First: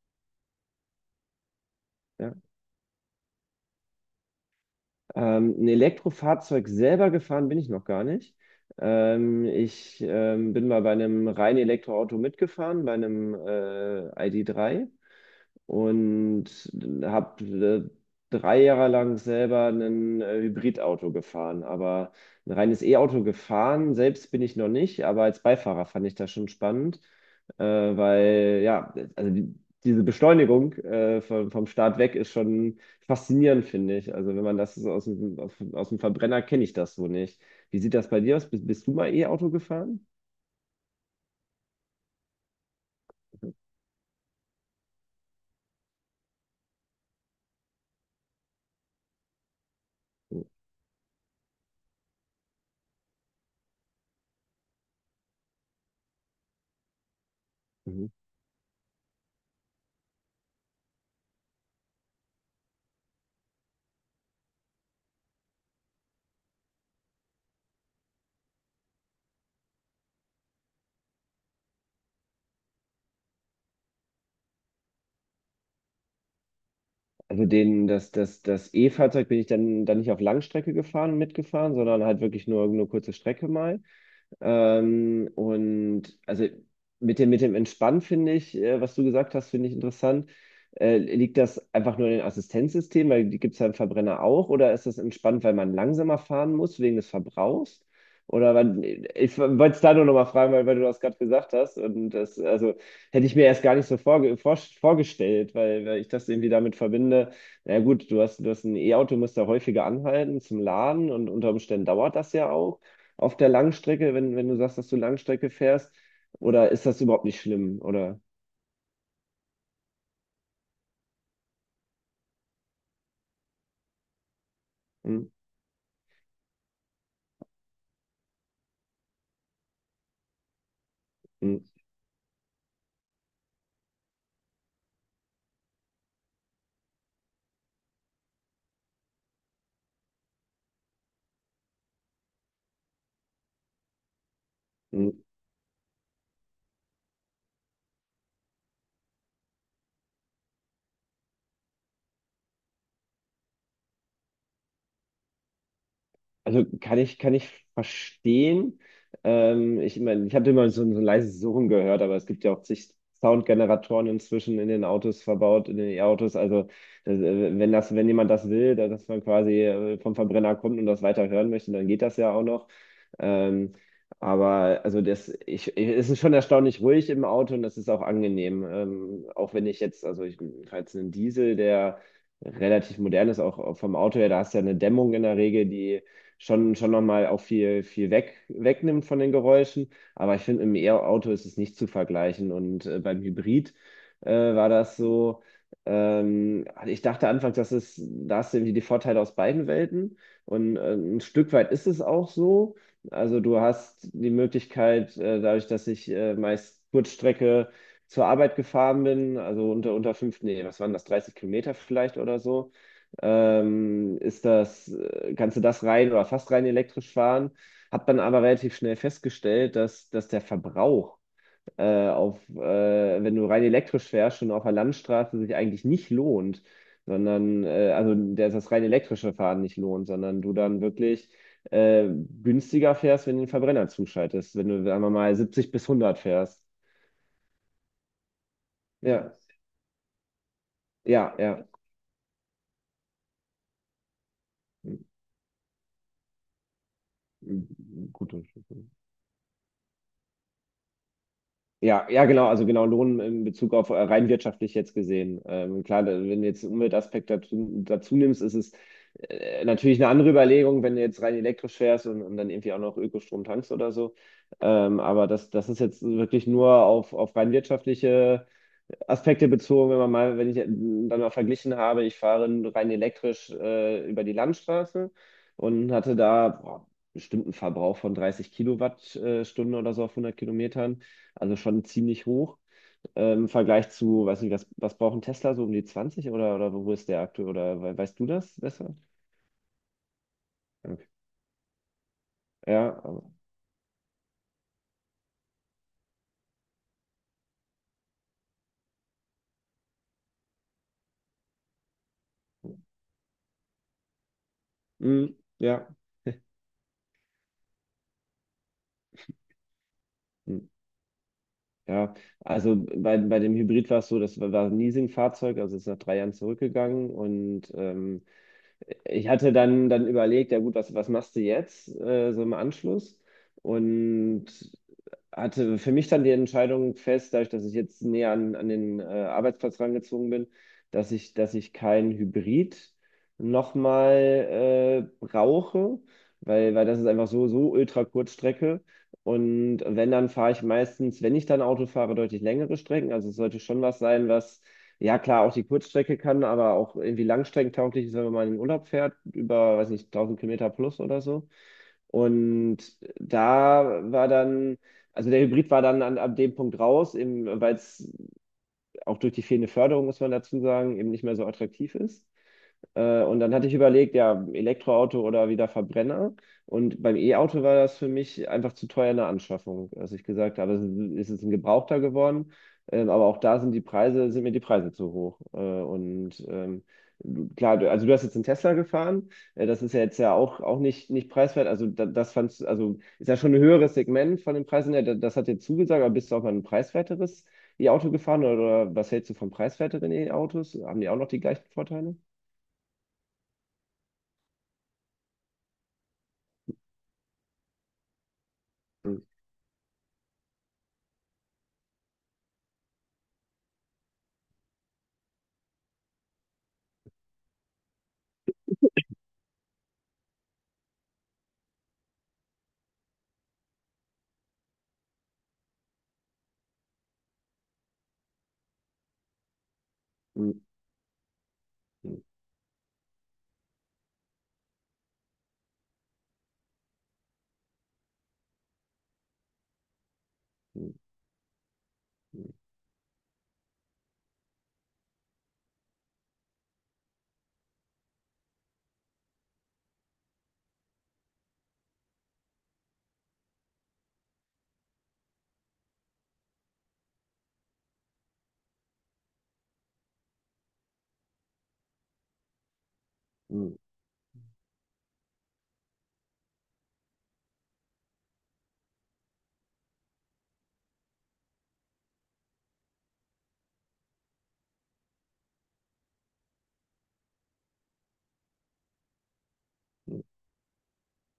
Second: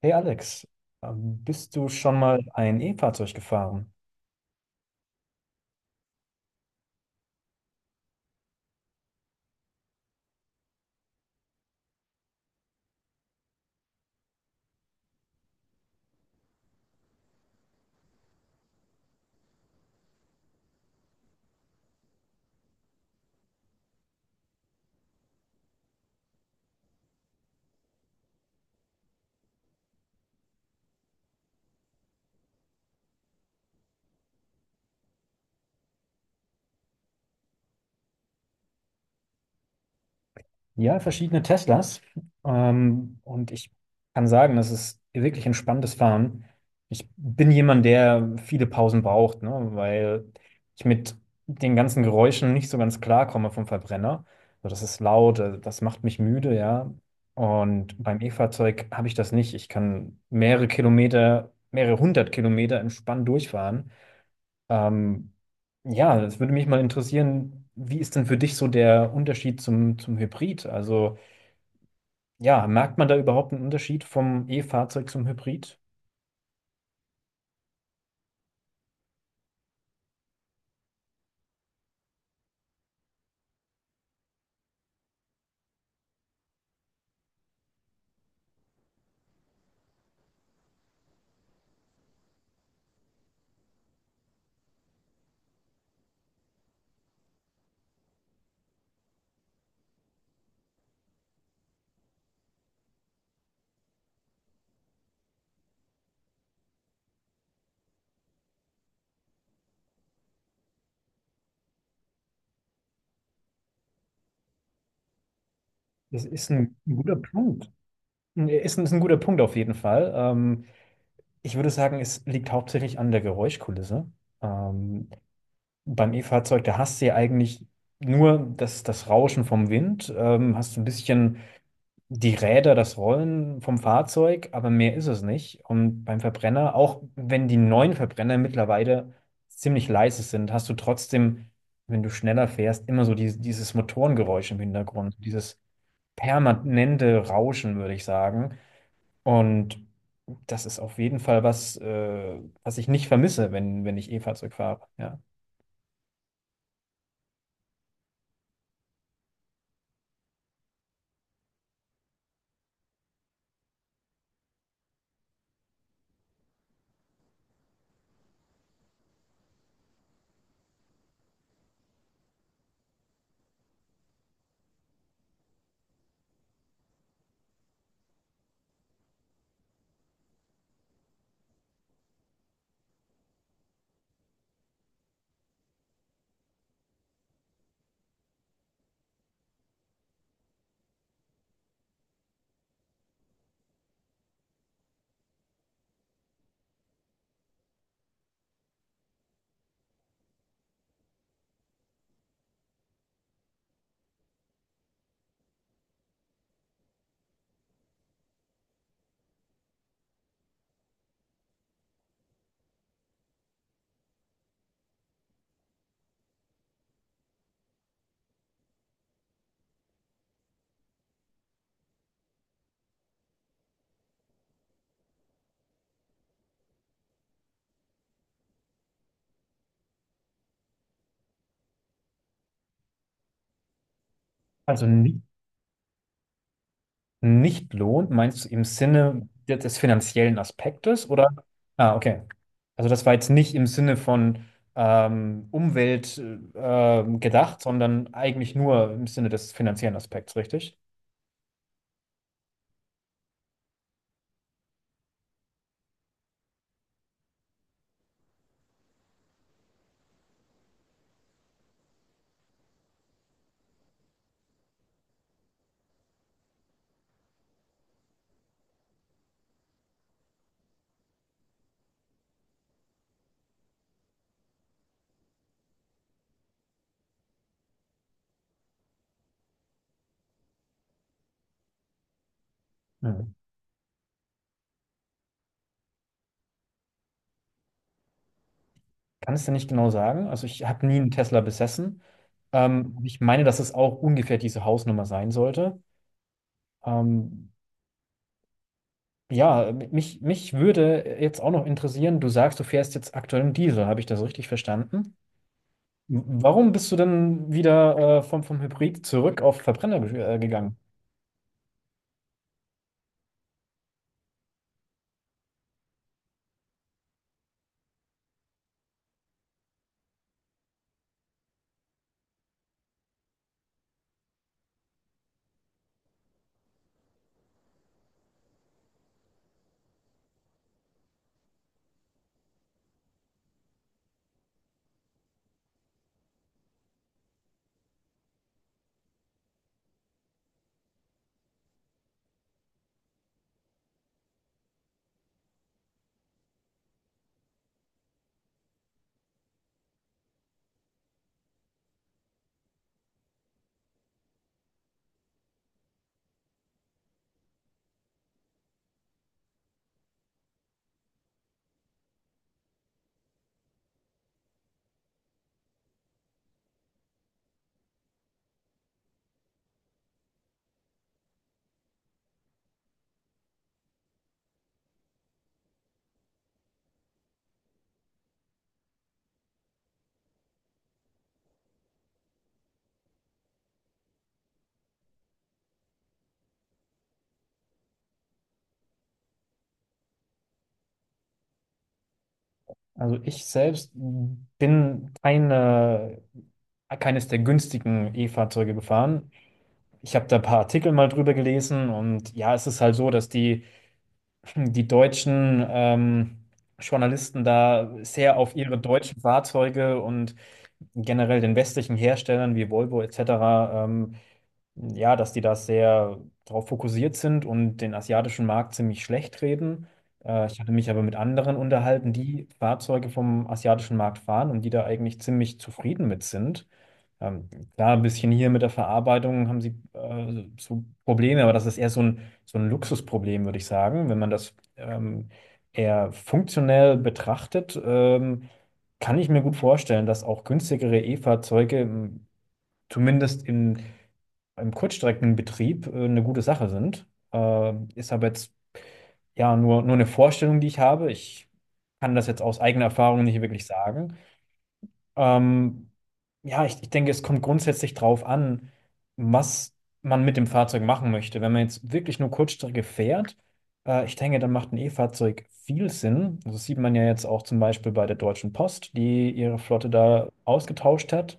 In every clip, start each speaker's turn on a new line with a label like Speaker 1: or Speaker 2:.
Speaker 1: Hey Alex, bist du schon
Speaker 2: Ja.
Speaker 1: mal ein E-Fahrzeug gefahren?
Speaker 2: Ein Elektrofahrzeug selber gefahren bin ich noch gar nicht. Ich bin mal bei einem reinen Elektroauto mitgefahren, bei einem ID.3. und habe 3 Jahre lang selber ein Hybridauto gefahren. Aber ein reines E-Auto gefahren, selbst bin ich noch nicht, aber als Beifahrer fand ich das schon spannend, weil ja, also diese Beschleunigung vom Start weg ist schon faszinierend, finde ich. Also wenn man das so aus dem Verbrenner kenne ich das so nicht. Wie sieht das bei dir aus? Bist du mal E-Auto gefahren?
Speaker 1: Ja, verschiedene Teslas. Und ich kann sagen, das ist wirklich ein spannendes Fahren. Ich bin jemand, der viele Pausen braucht, ne, weil ich mit den ganzen Geräuschen nicht so ganz klarkomme vom Verbrenner. So, das ist laut, das macht mich müde, ja. Und
Speaker 2: Mhm.
Speaker 1: beim E-Fahrzeug habe ich das nicht. Ich kann mehrere Kilometer, mehrere hundert Kilometer entspannt durchfahren. Ähm, ja, es würde mich mal interessieren, wie ist denn für dich so der Unterschied zum Hybrid? Also, ja, merkt man da überhaupt einen Unterschied vom E-Fahrzeug zum Hybrid?
Speaker 2: Also das E-Fahrzeug bin ich dann nicht auf Langstrecke gefahren, mitgefahren, sondern halt wirklich nur kurze Strecke mal. Und also mit dem Entspannen finde ich, was du gesagt hast, finde ich interessant. Liegt das einfach nur in den Assistenzsystemen, weil die gibt es ja im Verbrenner auch, oder ist das entspannt, weil man langsamer fahren muss wegen des Verbrauchs? Oder weil, ich wollte es da nur nochmal fragen, weil du das gerade gesagt hast. Und das, also hätte ich mir erst gar nicht so vorgestellt, weil ich das irgendwie damit verbinde. Na ja, gut, du hast ein E-Auto, musst da häufiger anhalten zum Laden und unter Umständen dauert das ja auch auf der Langstrecke, wenn du sagst, dass du Langstrecke fährst?
Speaker 1: Das ist
Speaker 2: Oder
Speaker 1: ein
Speaker 2: ist das
Speaker 1: guter
Speaker 2: überhaupt nicht
Speaker 1: Punkt.
Speaker 2: schlimm? Oder?
Speaker 1: Ist ein guter Punkt auf jeden Fall. Ich würde sagen, es liegt hauptsächlich an der Geräuschkulisse. Ähm,
Speaker 2: Hm.
Speaker 1: beim E-Fahrzeug, da hast du ja eigentlich nur das Rauschen vom Wind, hast du ein bisschen
Speaker 2: Hm.
Speaker 1: die Räder, das Rollen vom Fahrzeug, aber mehr ist es nicht. Und beim Verbrenner, auch wenn die neuen Verbrenner mittlerweile ziemlich leise sind, hast du trotzdem, wenn du schneller fährst, immer so dieses Motorengeräusch im
Speaker 2: Hm.
Speaker 1: Hintergrund, dieses permanente Rauschen, würde ich sagen. Und das ist auf jeden Fall was, was ich nicht vermisse, wenn ich E-Fahrzeug fahre. Ja.
Speaker 2: Also kann ich verstehen. Ich meine, ich habe immer so ein leises Surren gehört, aber es gibt ja auch zig Soundgeneratoren inzwischen in den Autos verbaut, in den E-Autos. Also das, wenn das, wenn jemand das will, dass man quasi vom Verbrenner kommt und das weiter hören möchte, dann geht das ja auch noch. Ähm, aber also es ist schon erstaunlich ruhig im Auto und das ist auch angenehm. Auch wenn ich jetzt, also ich fahre jetzt einen Diesel, der relativ modern ist, auch vom Auto her, da hast du ja eine Dämmung in der Regel, die schon nochmal auch viel, viel wegnimmt von den Geräuschen. Aber ich finde, im E-Auto ist es nicht zu vergleichen. Und beim Hybrid war das so. Ich dachte anfangs, da hast du irgendwie die Vorteile aus beiden Welten. Und ein Stück weit ist es auch so. Also du hast die Möglichkeit, dadurch, dass ich meist Kurzstrecke zur Arbeit gefahren bin, also unter fünf, nee, was waren das, 30 Kilometer vielleicht oder so, ist das kannst du das rein oder fast rein elektrisch fahren. Hab dann aber relativ schnell festgestellt, dass der Verbrauch wenn du rein elektrisch fährst, schon auf der Landstraße sich eigentlich nicht lohnt, sondern also der das rein elektrische Fahren nicht lohnt, sondern du dann wirklich äh, günstiger fährst, wenn du den Verbrenner zuschaltest, wenn du,
Speaker 1: Also
Speaker 2: sagen wir mal, 70 bis 100 fährst.
Speaker 1: nicht lohnt, meinst du im Sinne
Speaker 2: Ja,
Speaker 1: des finanziellen Aspektes oder?
Speaker 2: ja, ja.
Speaker 1: Ah, okay. Also das war jetzt nicht im Sinne von Umwelt gedacht, sondern
Speaker 2: Gut.
Speaker 1: eigentlich nur im Sinne des finanziellen Aspekts, richtig?
Speaker 2: Ja, ja, genau, also genau Lohn in Bezug auf rein wirtschaftlich jetzt gesehen. Klar, wenn du jetzt den Umweltaspekt dazu nimmst, ist es natürlich eine andere Überlegung, wenn du jetzt rein elektrisch fährst und dann irgendwie auch noch Ökostrom tankst oder so. Aber das ist jetzt wirklich nur auf rein wirtschaftliche Aspekte bezogen, wenn ich dann mal verglichen habe, ich fahre rein elektrisch über die Landstraße und hatte da boah, bestimmt einen Verbrauch von 30 Kilowattstunden oder so auf 100 Kilometern. Also schon ziemlich hoch.
Speaker 1: Mhm.
Speaker 2: Im Vergleich zu, weiß nicht, was braucht ein Tesla so um die 20 oder wo ist der aktuell? Oder weißt du das besser?
Speaker 1: Kann es denn nicht genau sagen? Also ich habe nie
Speaker 2: Okay.
Speaker 1: einen Tesla besessen.
Speaker 2: Ja,
Speaker 1: Ich
Speaker 2: aber.
Speaker 1: meine, dass es auch ungefähr diese Hausnummer sein sollte. Ähm, ja, mich würde jetzt auch noch interessieren, du sagst, du fährst jetzt aktuell einen Diesel. Habe ich das richtig verstanden?
Speaker 2: Mm. Ja.
Speaker 1: Warum bist du denn wieder vom, Hybrid zurück auf Verbrenner
Speaker 2: Mm.
Speaker 1: gegangen?
Speaker 2: Ja. Also bei dem Hybrid war es so, das war ein Leasingfahrzeug, also ist nach 3 Jahren zurückgegangen und ich hatte dann überlegt, ja gut, was machst du jetzt so im Anschluss? Und hatte für mich dann die Entscheidung fest, dadurch, dass ich jetzt näher an den Arbeitsplatz rangezogen bin, dass ich kein Hybrid nochmal brauche, weil das ist einfach so, ultra Kurzstrecke. Und wenn, dann fahre ich meistens, wenn ich dann Auto fahre, deutlich längere Strecken. Also es sollte schon was sein, was, ja klar, auch die Kurzstrecke kann, aber auch irgendwie langstreckentauglich ist, wenn man mal in den Urlaub fährt, über, weiß nicht, 1000 Kilometer plus oder so. Und da war dann, also der Hybrid war dann ab dem Punkt raus, eben, weil es auch durch die fehlende Förderung, muss man dazu sagen, eben nicht mehr so attraktiv ist. Und dann hatte ich überlegt, ja, Elektroauto oder wieder Verbrenner. Und beim E-Auto war das für mich einfach zu teuer eine Anschaffung, dass ich gesagt habe, es ist jetzt ein Gebrauchter geworden. Aber auch da sind sind mir die Preise zu hoch. Also du hast jetzt einen Tesla gefahren. Das ist ja jetzt ja auch nicht preiswert. Also also ist ja schon ein höheres Segment von den Preisen her. Das hat dir zugesagt, aber bist du auch mal ein preiswerteres E-Auto gefahren oder was hältst du von preiswerteren E-Autos? Haben die auch noch die gleichen Vorteile?
Speaker 1: Also ich selbst bin keine, keines der günstigen E-Fahrzeuge
Speaker 2: Hm.
Speaker 1: gefahren. Ich habe da ein paar Artikel mal drüber gelesen und ja, es ist halt so, die deutschen Journalisten da sehr auf ihre deutschen Fahrzeuge und generell den westlichen Herstellern wie Volvo etc. Ähm, ja, dass die da sehr darauf fokussiert sind und den asiatischen Markt ziemlich schlecht reden.
Speaker 2: Mm,
Speaker 1: Ich hatte mich aber mit anderen unterhalten,
Speaker 2: mm,
Speaker 1: die Fahrzeuge vom asiatischen Markt fahren und die da eigentlich ziemlich zufrieden mit sind. Ähm, klar, ein bisschen hier mit der Verarbeitung haben sie so
Speaker 2: mm,
Speaker 1: Probleme, aber das ist eher so ein Luxusproblem, würde ich sagen. Wenn man das eher funktionell betrachtet, kann ich mir gut vorstellen, dass auch günstigere E-Fahrzeuge zumindest im Kurzstreckenbetrieb eine gute Sache sind. Ist aber jetzt ja nur eine Vorstellung, die ich habe. Ich kann das jetzt aus eigener Erfahrung nicht wirklich
Speaker 2: mm.
Speaker 1: sagen. Ähm, ja, ich denke, es kommt grundsätzlich drauf an, was man mit dem Fahrzeug machen möchte. Wenn man jetzt wirklich nur Kurzstrecke fährt, ich denke, dann macht ein E-Fahrzeug viel Sinn. Also das sieht man ja jetzt auch zum Beispiel bei der Deutschen Post, die ihre Flotte da ausgetauscht hat,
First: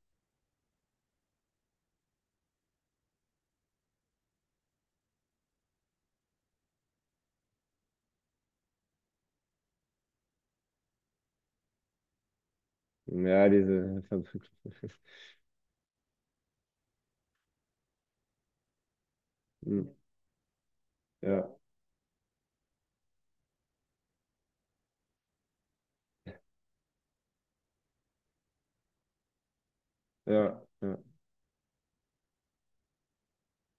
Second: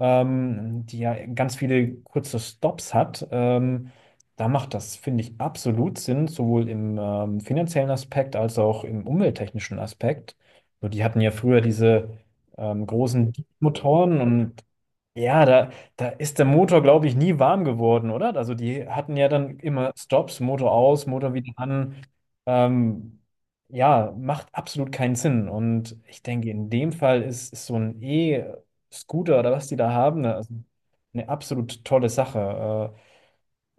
Speaker 1: die ja ganz viele kurze Stops hat. Da macht das, finde ich, absolut Sinn, sowohl im finanziellen Aspekt als auch im umwelttechnischen Aspekt. So, die hatten ja früher diese großen
Speaker 2: Ja, diese.
Speaker 1: Motoren und ja, da ist der Motor, glaube ich, nie warm geworden, oder? Also die hatten ja dann
Speaker 2: Mm.
Speaker 1: immer Stops, Motor aus, Motor
Speaker 2: Ja,
Speaker 1: wieder an. Ähm, ja, macht absolut keinen Sinn. Und ich denke, in dem Fall ist so ein E-Scooter oder was die da haben, ne, also
Speaker 2: ja, ja.
Speaker 1: eine absolut tolle Sache. Äh,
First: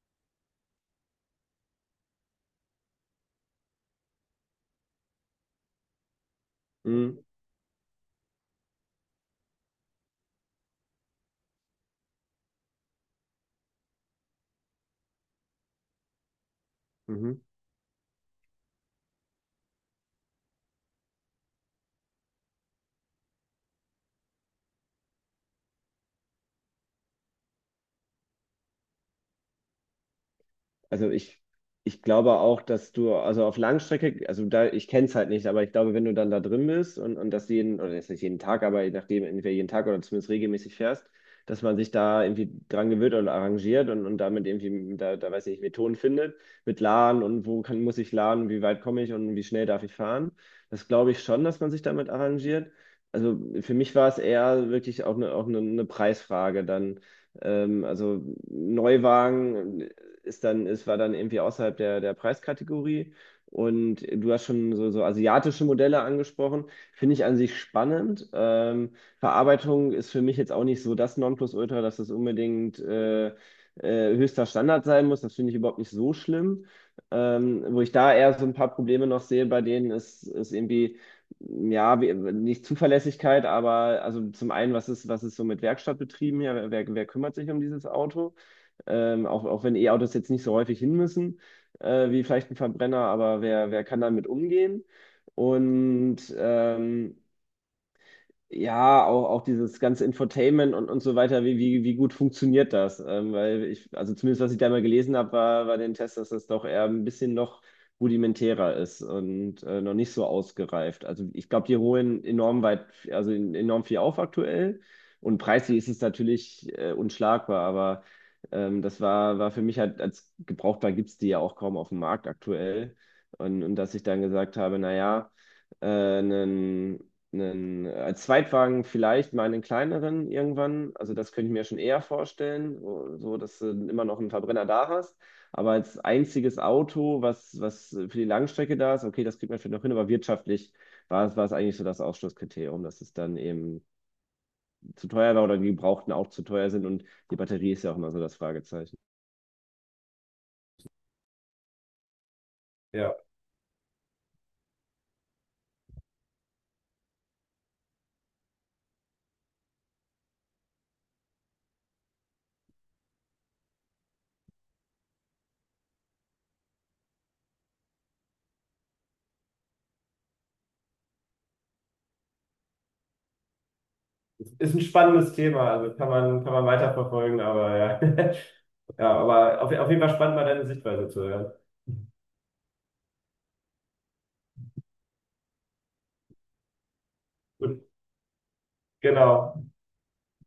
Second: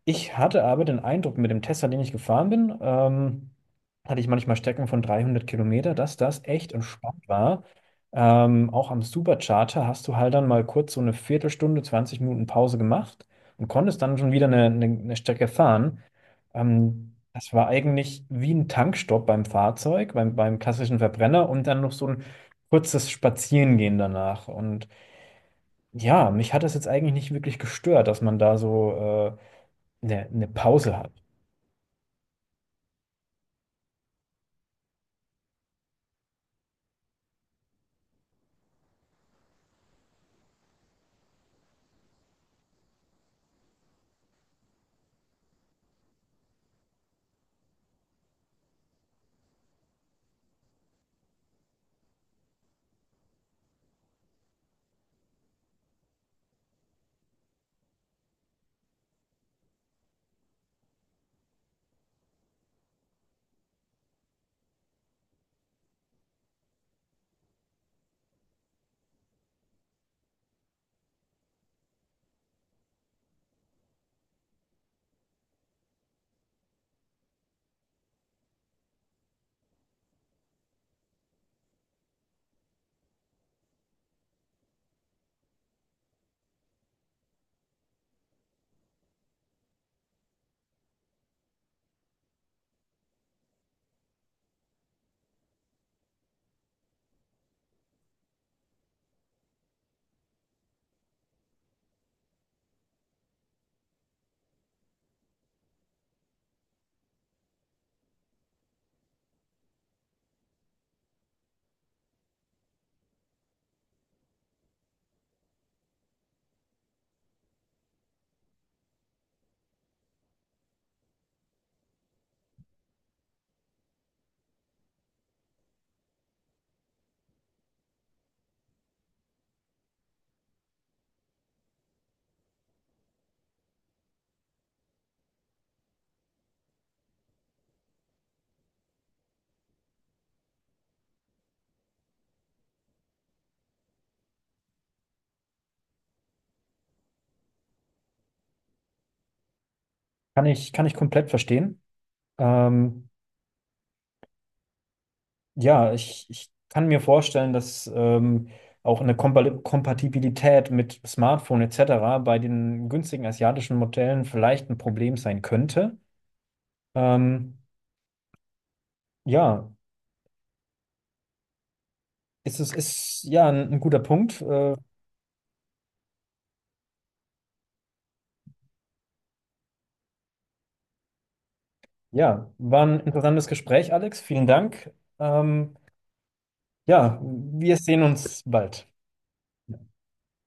Speaker 1: ich hatte aber den Eindruck, mit dem Tesla, den ich gefahren bin, hatte ich manchmal Strecken von 300 Kilometer, dass das echt
Speaker 2: Mm.
Speaker 1: entspannt war. Auch am Supercharger hast du halt dann mal kurz so eine Viertelstunde, 20 Minuten Pause gemacht und konntest dann schon wieder eine Strecke fahren.
Speaker 2: Mhm.
Speaker 1: Das war eigentlich wie ein Tankstopp beim Fahrzeug, beim klassischen Verbrenner und dann noch so ein kurzes Spazierengehen danach. Und ja, mich hat das jetzt eigentlich nicht wirklich gestört, dass man da so äh, eine Pause
Speaker 2: also
Speaker 1: hat.
Speaker 2: ich, ich glaube auch, dass du, also auf Langstrecke, also da, ich kenne es halt nicht, aber ich glaube, wenn du dann da drin bist und das jeden, oder jetzt nicht jeden Tag, aber je nachdem, entweder jeden Tag oder zumindest regelmäßig fährst, dass man sich da irgendwie dran gewöhnt oder arrangiert und damit irgendwie, da weiß ich nicht, Methoden findet, mit Laden und wo muss ich laden, wie weit komme ich und wie schnell darf ich fahren. Das glaube ich schon, dass man sich damit arrangiert. Also für mich war es eher wirklich auch eine Preisfrage dann. Also Neuwagen, es war dann irgendwie außerhalb der Preiskategorie. Und du hast schon so asiatische Modelle angesprochen, finde ich an sich spannend. Verarbeitung ist für mich jetzt auch nicht so das Nonplusultra, dass es unbedingt höchster Standard sein muss. Das finde ich überhaupt nicht so schlimm. Wo ich da eher so ein paar Probleme noch sehe bei denen, ist irgendwie, ja, nicht Zuverlässigkeit, aber also zum einen, was ist so mit Werkstattbetrieben hier? Wer kümmert sich um dieses Auto? Auch wenn E-Autos jetzt nicht so häufig hin müssen, wie vielleicht ein Verbrenner, aber wer kann damit umgehen? Und ja, auch dieses ganze Infotainment und so weiter, wie gut funktioniert das? Weil ich, also zumindest was ich da mal gelesen habe, war den Test, dass das doch eher ein bisschen noch rudimentärer ist und noch nicht so ausgereift. Also ich glaube, die holen enorm weit, also enorm viel auf aktuell und preislich ist es natürlich unschlagbar, aber das war für mich halt als gebrauchtbar gibt es die ja auch kaum auf dem Markt aktuell. Und dass ich dann gesagt habe, naja, äh, einen, als Zweitwagen vielleicht mal einen kleineren irgendwann. Also das könnte ich mir schon eher vorstellen, so dass du immer noch einen Verbrenner da hast. Aber als einziges Auto, was für die Langstrecke da ist, okay, das kriegt man vielleicht noch hin, aber wirtschaftlich war es eigentlich so das Ausschlusskriterium, dass es dann eben zu teuer war oder die Gebrauchten auch zu teuer sind und die Batterie ist ja auch immer so das Fragezeichen.
Speaker 1: Kann ich komplett verstehen. Ähm,
Speaker 2: Ja,
Speaker 1: ja, ich kann mir vorstellen, dass auch eine Kompatibilität mit Smartphone etc. bei den günstigen asiatischen Modellen vielleicht ein Problem sein könnte. Ähm, ja, ist ja ein guter Punkt.
Speaker 2: ist ein spannendes Thema, also kann man weiterverfolgen, aber ja. Ja, aber auf jeden Fall spannend, mal deine Sichtweise zu hören.
Speaker 1: Ja, war ein interessantes Gespräch, Alex. Vielen Dank. Ähm, ja, wir
Speaker 2: Gut,
Speaker 1: sehen uns bald.
Speaker 2: genau.